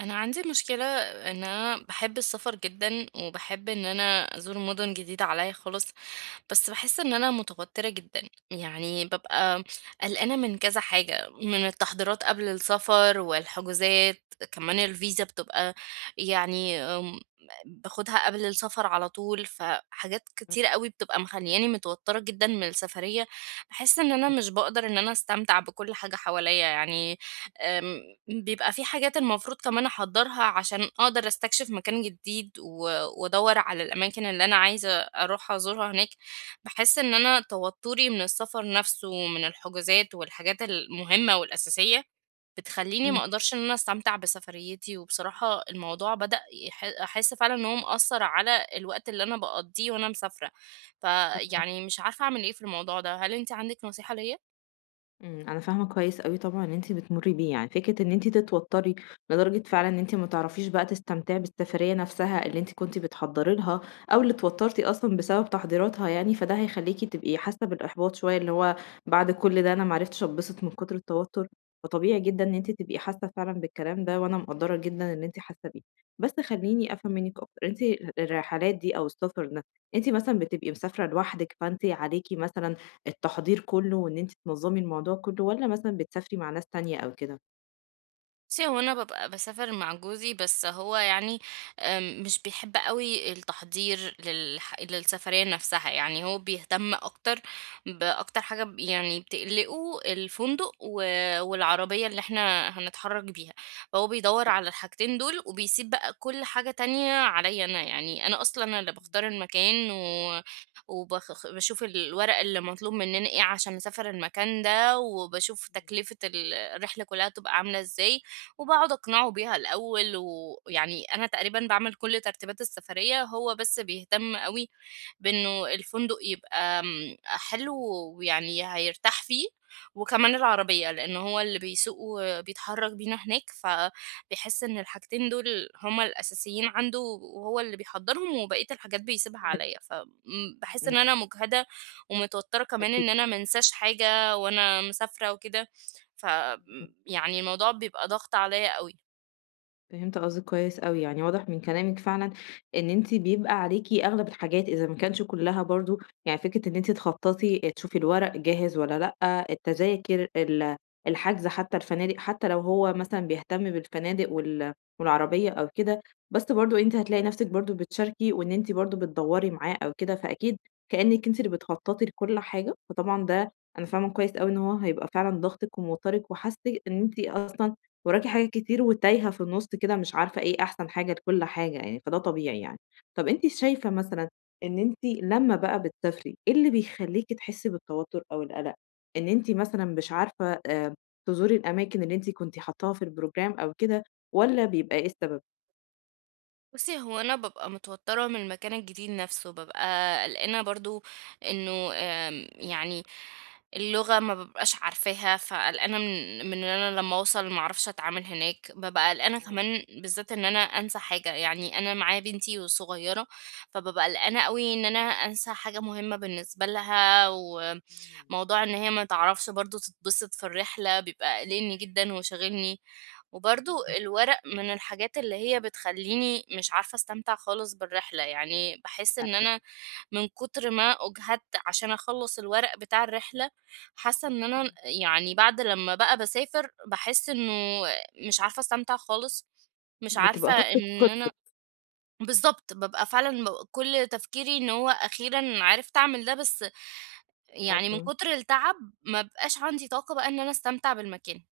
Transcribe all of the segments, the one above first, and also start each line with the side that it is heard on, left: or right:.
right: أنا عندي مشكلة إن أنا باحب السفر جدًا، وباحب إن أنا أزور مدن جديدة عليّا خالص. بس باحس إن أنا متوترة جدًا، يعني بابقى قلقانة من كذا حاجة، من التحضيرات قبل السفر والحجوزات، كمان الفيزا بتبقى يعني باخدها قبل السفر على طول، فحاجات كتيرة أوي بتبقى مخلّياني متوترة جدًا من السفرية، باحس إن أنا مش باقدر إن أنا أستمتع بكل حاجة حواليّا يعني، آمم بيبقى في حاجات المفروض كمان أحضّرها عشان أقدر أستكشف مكان جديد و وأدوّر على الأماكن اللي أنا عايزة أروح أزورها هناك. باحس إن أنا توتُّري من السفر نفسه ومن الحجوزات والحاجات المهمة والأساسية، بتخلّيني ما
left: إمم،
right: أقدرش إن أنا أستمتع بسفريتي، وبصراحة الموضوع بدأ أحس فعلًا إن هو مأثّر على الوقت اللي أنا باقضّيه وأنا مسافرة،
left: فاهماكِ.
right: فيعني مش عارفة أعمل إيه في الموضوع ده، هل أنتِ عندِك نصيحة ليّا؟
left: أنا فاهمة كويس أوي طبعًا اللي أنتِ بتمُرّي بيه، يعني فكرة إن أنتِ تتوتّري لدرجة فعلًا إن أنتِ ما تعرفيش بقى تستمتعي بالسفرية نفسها اللي أنتِ كنتِ بتحضّري لها، أو اللي اتوتّرتِ أصلًا بسبب تحضيراتها يعني، فده هيخلّيكِ تبقي حاسة بالإحباط شوية، اللي هو بعد كل ده أنا ما عرفتش أتبسط من كتر التوتّر، فطبيعي جدًا إن أنتِ تبقي حاسة فعلًا بالكلام ده، وأنا مقدّرة جدًا اللي أنتِ حاسة بيه. بس خلّيني أفهم منِّك أكتر، أنتِ الرحلات دي أو السفر ده، أنتِ مثلًا بتبقي مسافرة لوحدِك، فأنتِ عليكِ مثلًا التحضير كله وإن أنتِ تنظّمي الموضوع كله، والّا مثلًا بتسافري مع ناس تانية أو كده؟
right: بُصّي، هو أنا بابقى باسافر مع جوزي، بس هو يعني مش بيحب أوي التحضير للسفرية نفسها، يعني هو بيهتم أكتر بأكتر حاجة يعني بتقلقه الفندق و والعربية اللي إحنا هنتحرّك بيها، فهو بيدوّر
left: طيب.
right: على الحاجتين دول وبيسيب بقى كل حاجة تانية عليّا أنا، يعني أنا أصلًا اللي
left: إمم،
right: باختار المكان و باشوف الورق اللي مطلوب مننا إيه عشان نسافر المكان ده، وباشوف
left: إمم،
right: تكلفة الرحلة كلّها هتبقى عاملة إزاي. وباقعد أقنعه بيها الأول، ويعني أنا تقريبًا باعمل كل ترتيبات السفرية، هو بس بيهتم أوي بإنه الفندق يبقى حلو ويعني هيرتاح فيه، وكمان العربية، لإن هو اللي بيسوق وبيتحرك بينا هناك، فبيحس إن الحاجتين دول هُم الأساسيين عنده، وهو اللي بيحضّرهم وبقية الحاجات بيسيبها
left: فهمت.
right: عليّا، ف
left: إمم،
right: باحس إن
left: إمم.
right: أنا مُجهدة ومتوترة كمان إن
left: أكيد.
right: أنا ما انساش حاجة وأنا مسافرة وكده. ف م يعني الموضوع بيبقى ضاغط عليَّ أوي.
left: فهمت قصدِك كويس أوي، يعني واضح من كلامِك فعلًا إن أنتِ بيبقى عليكِ أغلب الحاجات إذا ما كانش كلها برضه، يعني فكرة إن أنتِ تخططي تشوفي الورق جاهز والّا لأ، التذاكر، الحجز حتى الفنادق، حتى لو هو مثلًا بيهتم بالفنادق والعربية أو كده، بس برضه أنتِ هتلاقي نفسِك برضه بتشاركي وإن أنتِ برضه بتدوّري معاه أو كده، فأكيد كإنِك أنتِ اللي بتخططي لكل حاجة، فطبعًا ده أنا فاهمة كويس أوي إن هو هيبقى فعلًا ضاغطِك وموترِك، وحاسة إن أنتِ أصلًا وراكِ حاجات كتير وتايهة في النُص كده، مش عارفة إيه أحسن حاجة لكل حاجة يعني، فده طبيعي يعني. طَب أنتِ شايفة مثلًا إن أنتِ لمّا بقى بتسافري، إيه اللي بيخلّيكِ تحسّي بالتوتُّر أو القَلَق؟ إن أنتِ مثلًا مش عارفة تزوري الأماكن اللي أنتِ كنتِ حاطّاها في الprogram أو كده، والّا بيبقى إيه السبب؟
right: بُصّي، هو أنا بابقى متوتّرة من المكان الجديد نَفْسه، بابقى قلقانة برضه إنه آمم يعني اللغة ما بابقاش عارفاها، فقلقانة من إن أنا لمّا أوصل ما أعرفش أتعامل هناك، بابقى قلقانة
left: آه.
right: كمان بالذات إن أنا أنسى حاجة، يعني أنا معايا بنتي وصغيّرة، فبابقى قلقانة أوي إن أنا أنسى حاجة مهمة بالنسبة لها،
left: إمم.
right: وموضوع إن هي ما تعرفش برضه تتبسط في الرحلة بيبقى قالقني جدًا وشاغلني. وبرضه
left: إمم.
right: الورق من الحاجات اللي هي بتخلّيني مش عارفة أستمتع خالص بالرحلة، يعني باحس إن
left: أيوه.
right: أنا من كتر ما أُجهدت عشان أخلّص الورق بتاع الرحلة، حاسة إن أنا
left: إمم.
right: يعني بعد لمّا بقى باسافر باحس إنه مش عارفة أستمتع خالص، مش عارفة
left: بتبقى طاقتِك
right: إن أنا
left: خلصت.
right: بالضبط، بابقى فعلًا كل تفكيري إن هو أخيرًا عرفت أعمل ده، بس يعني من
left: أيوه.
right: كتر التعب ما بقاش عندي طاقة بقى إن أنا أستمتع بالمكان.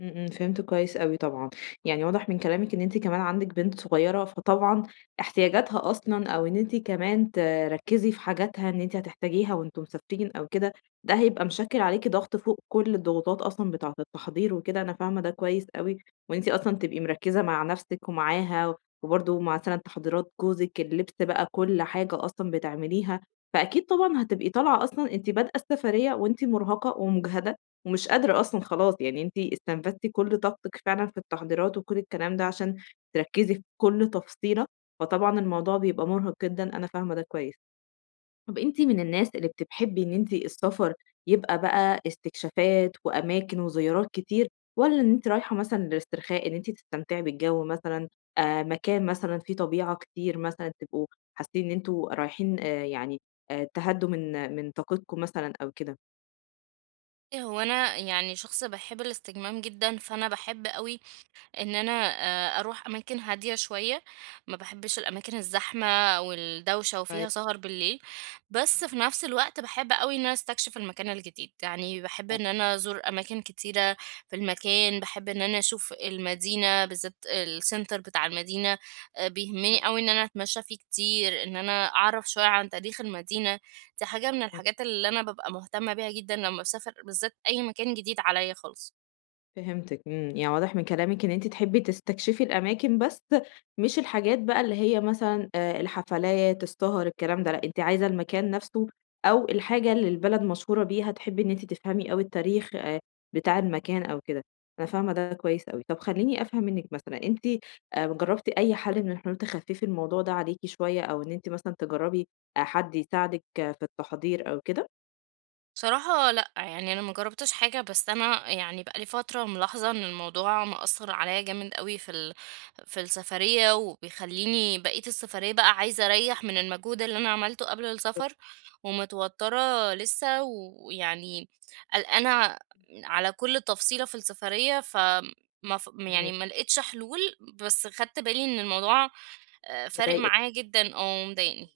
left: إمم، إمم، فهمت كويس أوي طبعًا، يعني واضح من كلامِك إن أنتِ كمان عندِك بنت صغيّرة، فطبعًا احتياجاتها أصلًا، أو إن أنتِ كمان تركّزي في حاجاتها إن أنتِ هتحتاجيها وأنتم مسافرين أو كده، ده هيبقى مشكّل عليكِ ضغط فوق كل الضغوطات أصلًا بتاعة التحضير وكده، أنا فاهمة ده كويس أوي، وإن أنتِ أصلًا تبقي مركّزة مع نَفْسِك ومعاها، وبرضه مع مثلًا تحضيرات جوزِك، اللبس بقى، كل حاجة أصلًا بتعمليها، فأكيد طبعًا هتبقي طالعة أصلًا أنتِ بادئة السفرية وأنتِ مرهقة ومُجهدة ومش قادرة أصلًا خلاص، يعني أنتِ استنفذتِ كل طاقتِك فعلًا في التحضيرات وكل الكلام ده عشان تركّزي في كل تفصيلة، فطبعًا الموضوع بيبقى مرهق جدًا، أنا فاهمة ده كويس. طَب أنتِ من الناس اللي بتحبي إن أنتِ السفر يبقى بقى استكشافات وأماكن وزيارات كتير، والّا إن أنتِ رايحة مثلًا للاسترخاء، إن أنتِ تستمتعي بالجو مثلًا، مكان مثلًا فيه طبيعة كتير، مثلًا تبقوا حاسين إن أنتم رايحين يعني تهدّوا من طاقتكم مثلًا أو كده؟
right: هو أنا يعني شخص باحب الاستجمام جدًا، فأنا باحب أوي إن أنا أروح أماكن هادية شوية، ما باحبش الأماكن الزحمة والدوشة وفيها
left: كويس،
right: سهر بالليل، بس
left: إمم.
right: في نفس الوقت باحب أوي إن أنا أستكشف المكان الجديد، يعني باحب إن أنا
left: أيوه،
right: أزور أماكن كتيرة في المكان، باحب إن أنا أشوف المدينة بالذات الcenter بتاع المدينة، بيهمني
left: حلو
right: أوي إن
left: أوي.
right: أنا أتمشى فيه كتير، إن أنا أعرف شوية عن تاريخ المدينة، دي حاجة من
left: إمم،
right: الحاجات اللي أنا بابقى مهتمة بيها جدًا لمّا باسافر بالذات أي مكان جديد عليّا خالص.
left: فهمتِك، إمم، يعني واضح من كلامِك إن أنتِ تحبي تستكشفي الأماكن، بس مش الحاجات بقى اللي هي مثلًا الحفلات، السهر، الكلام ده، لأ أنتِ عايزة المكان نفسه أو الحاجة اللي البلد مشهورة بيها، تحبي إن أنتِ تفهمي أوي التاريخ بتاع المكان أو كده، أنا فاهمة ده كويس أوي. طب خلّيني أفهم منِّك مثلًا، أنتِ جربتِ أي حل من الحلول تخففي الموضوع ده عليكِ شوية، أو إن أنتِ مثلًا تجربي حد يساعدك، آه، في التحضير أو كده؟
right: بصراحة لأ، يعني أنا ما جرّبتش حاجة، بس أنا يعني بقى لي فترة ملاحظة إن الموضوع مأثّر عليّا جامد أوي في السفرية، وبيخلّيني بقية السفرية بقى عايزة أريّح من المجهود اللي أنا عملته قبل
left: بالضبط.
right: السفر، ومتوتّرة لسه، ويعني قلقانة على كل تفصيلة في السفرية، ف ما ف يعني
left: فاهماكِ،
right: ما لقيتش حلول، بس خدت
left: إمم،
right: بالي إن الموضوع فارق
left: مضايقِك.
right: معايا جدًا، آه، ومضايقني.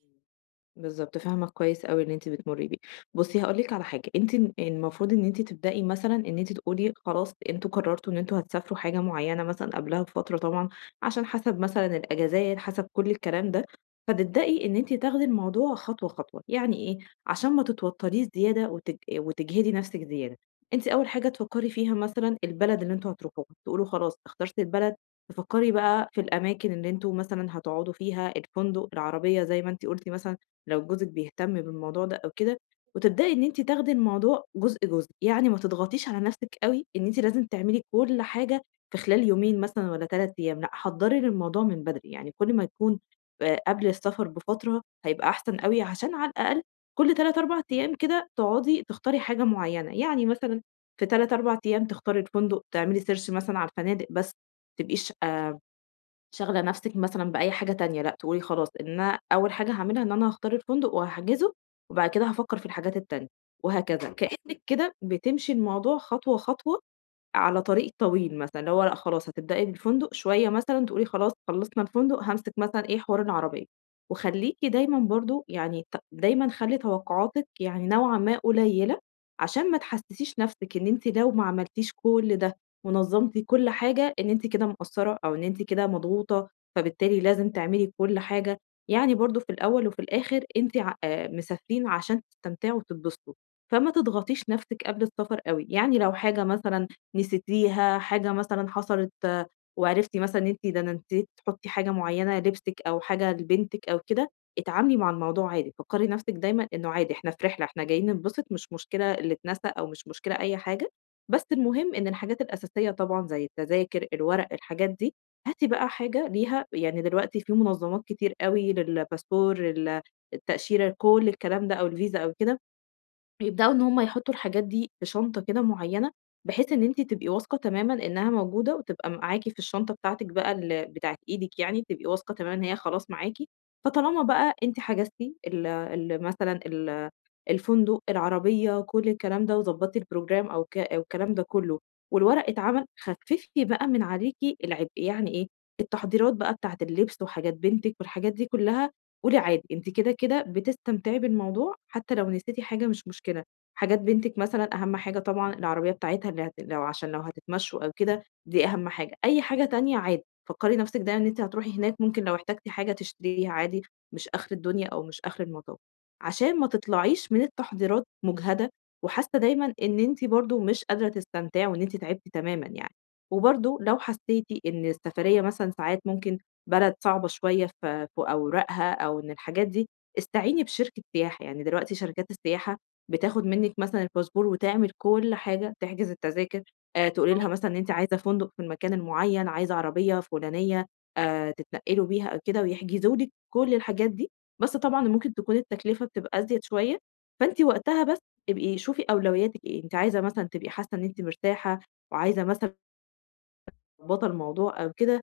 left: بالضبط، فاهمة كويس أوي اللي أنتِ بتمُرّي بيه. بُصّي هاقول لِك على حاجة، أنتِ المفروض إن أنتِ تبدئي مثلًا إن أنتِ تقولي خلاص أنتم قررتوا إن أنتم هتسافروا حاجة معيّنة مثلًا قبلها بفترة طبعًا، عشان حسب مثلًا الأجازات، حسب كل الكلام ده، فتبدئي إن أنتِ تاخدي الموضوع خطوة، خطوة. يعني إيه، عشان ما تتوتّريش زيادة وتجهدي نَفْسِك زيادة، أنتِ أول حاجة تفكّري فيها مثلًا البلد اللي أنتم هتروحوها، تقولوا خلاص اخترت البلد، تفكّري بقى في الأماكن اللي أنتم مثلًا هتقعدوا فيها، الفندق، العربية زي ما أنتِ قُلتِ مثلًا، لو جوزِك بيهتم بالموضوع ده أو كده، وتبدئي إن أنتِ تاخدي الموضوع جزء، جزء، يعني ما تضغطيش على نَفْسِك أوي إن أنتِ لازم تعملي كل حاجة في خلال يومين مثلًا والّا 3 أيام، لأ حضّري للموضوع من بدري، يعني كل ما يكون قبل السفر بفترة هيبقى أحسن أوي، عشان على الأقل كل 3، 4 أيام كده تقعدي تختاري حاجة معيّنة، يعني مثلًا في 3، 4 أيام تختاري الفندق، تعملي search مثلًا على الفنادق بس. تبقيش شاغلة نفسِك مثلًا بأي حاجة تانية، لأ تقولي خلاص إن أنا أول حاجة هاعملها إن أنا هاختار الفندق وهاحجزه، وبعد كده هافكّر في الحاجات التانية، وهكذا. كإنِّك كده بتمشي الموضوع خطوة، خطوة على طريق طويل مثلًا، اللي هو لأ خلاص هتبدئي بالفندق شوية، مثلًا تقولي خلاص خلّصنا الفندق هامسك مثلًا إيه حوار العربية، وخلّيكِ دايمًا برضه يعني دايمًا خلّي توقعاتِك يعني نوعًا ما قليلة، عشان ما تحسسيش نفسِك إن أنتِ لو ما عملتيش كل ده ونظمتِ كل حاجة إن أنتِ كده مقصرة أو إن أنتِ كده مضغوطة، فبالتالي لازم تعملي كل حاجة، يعني برضه في الأول وفي الآخر أنتِ ع مسافرين عشان تستمتعوا وتتبسطوا، فما تضغطيش نفسِك قبل السفر أوي، يعني لو حاجة مثلًا نسيتيها، حاجة مثلًا حصلت وعرفتِ مثلًا إن أنتِ ده أنا نسيت تحطّي حاجة معيّنة لبسِك أو حاجة لبنتِك أو كده، اتعاملي مع الموضوع عادي، فكّري نَفْسِك دايمًا إنه عادي إحنا في رحلة، إحنا جايين نتبسط، مش مشكلة اللي اتنسى أو مش مشكلة أي حاجة، بس المهم إن الحاجات الأساسية طبعًا زي التذاكر، الورق، الحاجات دي، هاتي بقى حاجة ليها، يعني دلوقتي في منظمات كتير أوي للباسبور، التأشيرة، كل الكلام ده أو الفيزا أو كده، يبدأوا إن هم يحطوا الحاجات دي في شنطة كده معينة، بحيث إن أنتِ تبقي واثقة تمامًا إنها موجودة، وتبقى معاكِ في الشنطة بتاعتِك بقى بتاعة إيدِك يعني، بتبقي واثقة تمامًا إن هي خلاص معاكِ، فطالما بقى أنتِ حجزتِ ال ال مثلًا ال الفندق، العربية، كل الكلام ده، وضبطتِ الprogram أو الكلام ده كله، والورق اتعمل، خففي بقى من عليكِ العبء، يعني إيه؟ التحضيرات بقى بتاعة اللبس وحاجات بنتِك والحاجات دي كلها قولي عادي، أنتِ كده، كده بتستمتعي بالموضوع حتى لو نسيتِ حاجة مش مشكلة، حاجات بنتِك مثلًا أهم حاجة، طبعًا العربية بتاعتها اللي هت لو، عشان لو هتتمشوا أو كده دي أهم حاجة، أي حاجة تانية عادي، فكّري نَفْسِك دايمًا إن أنتِ هتروحي هناك ممكن لو احتجتِ حاجة تشتريها عادي، مش آخر الدنيا أو مش آخر المطاف، عشان ما تطلعيش من التحضيرات مُجهدة وحاسة دايمًا إن أنتِ برضه مش قادرة تستمتعي وإن أنتِ تعبتِ تمامًا يعني، وبرضه لو حسيتِ إن السفرية مثلًا ساعات ممكن بلد صعبة شوية في أوراقها أو إن الحاجات دي، استعيني بشركة سياحة، يعني دلوقتي شركات السياحة بتاخد منِّك مثلًا الباسبور وتعمل كل حاجة، تحجز التذاكر، تقولي لها مثلًا إن أنتِ عايزة فندق في المكان المعيّن، عايزة عربية فلانية تتنقلوا بيها أو كده ويحجزوا لِك كل الحاجات دي، بس طبعًا ممكن تكون التكلفة بتبقى أزيد شوية، فأنتِ وقتها بس ابقي شوفي أولوياتِك إيه، أنتِ عايزة مثلًا تبقي حاسة إن أنتِ مرتاحة وعايزة مثلًا تظبطي الموضوع أو كده،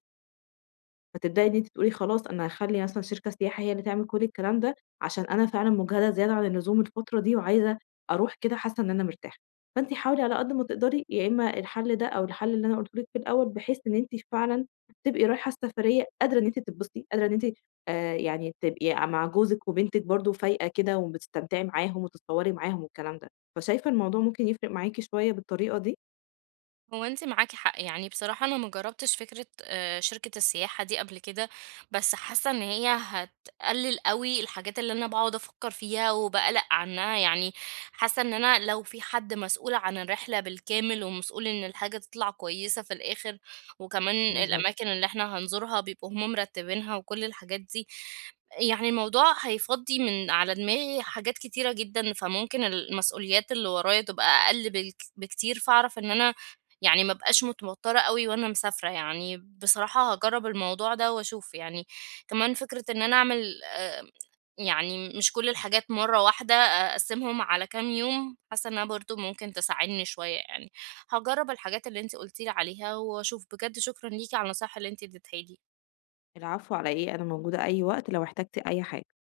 left: فتبدئي إن أنتِ تقولي خلاص أنا هاخلّي مثلًا شركة سياحة هي اللي تعمل كل الكلام ده، عشان أنا فعلًا مُجهدة زيادة عن اللزوم الفترة دي، وعايزة أروح كده حاسة إن أنا مرتاحة. فأنتِ حاولي على قد ما تقدري يا إما الحل ده أو الحل اللي أنا قُلته لِك في الأول، بحيث إن أنتِ فعلًا تبقي رايحة السفرية قادرة إن أنتِ تتبسطي، قادرة إن أنتِ يعني تبقي مع جوزِك وبنتِك برضه فايقة كده وبتستمتعي معاهم وتتصوّري معاهم والكلام ده. فشايفة الموضوع ممكن يفرق معاكِ شوية بالطريقة دي؟
right: هو أنتِ معاكِ حق، يعني بصراحة أنا ما جرّبتش فكرة شركة السياحة دي قبل كده، بس حاسة إن هي هتقلل أوي الحاجات اللي أنا باقعد أفكّر فيها وباقلق عنها، يعني حاسة إن أنا لو في حد مسؤول عن الرحلة بالكامل ومسؤول إن الحاجة تطلع كويسة في الآخر، وكمان
left: بالضبط.
right: الأماكن اللي إحنا هنزورها بيبقوا هُم مرتّبينها وكل الحاجات دي، يعني الموضوع هيفضّي من على دماغي حاجات كتيرة جدًا، فممكن المسؤوليات اللي ورايا تبقى أقل بالك بكتير، فأعرف إن أنا يعني ما ابقاش متوترة أوي وأنا مسافرة، يعني بصراحة هاجرّب الموضوع ده وأشوف يعني، كمان فكرة إن أنا أعمل يعني مش كل الحاجات مرّة واحدة، آه، أقسّمهم على كام يوم، حاسة إنها برضه ممكن تساعدني شوية يعني، هاجرّب الحاجات اللي أنتِ قُلتِ لي عليها وأشوف، بجد شكرًا ليكِ على النصايح اللي أنتِ اديتيها لي.
left: العفو على إيه، أنا موجودة أي وقت لو احتجتِ أي حاجة.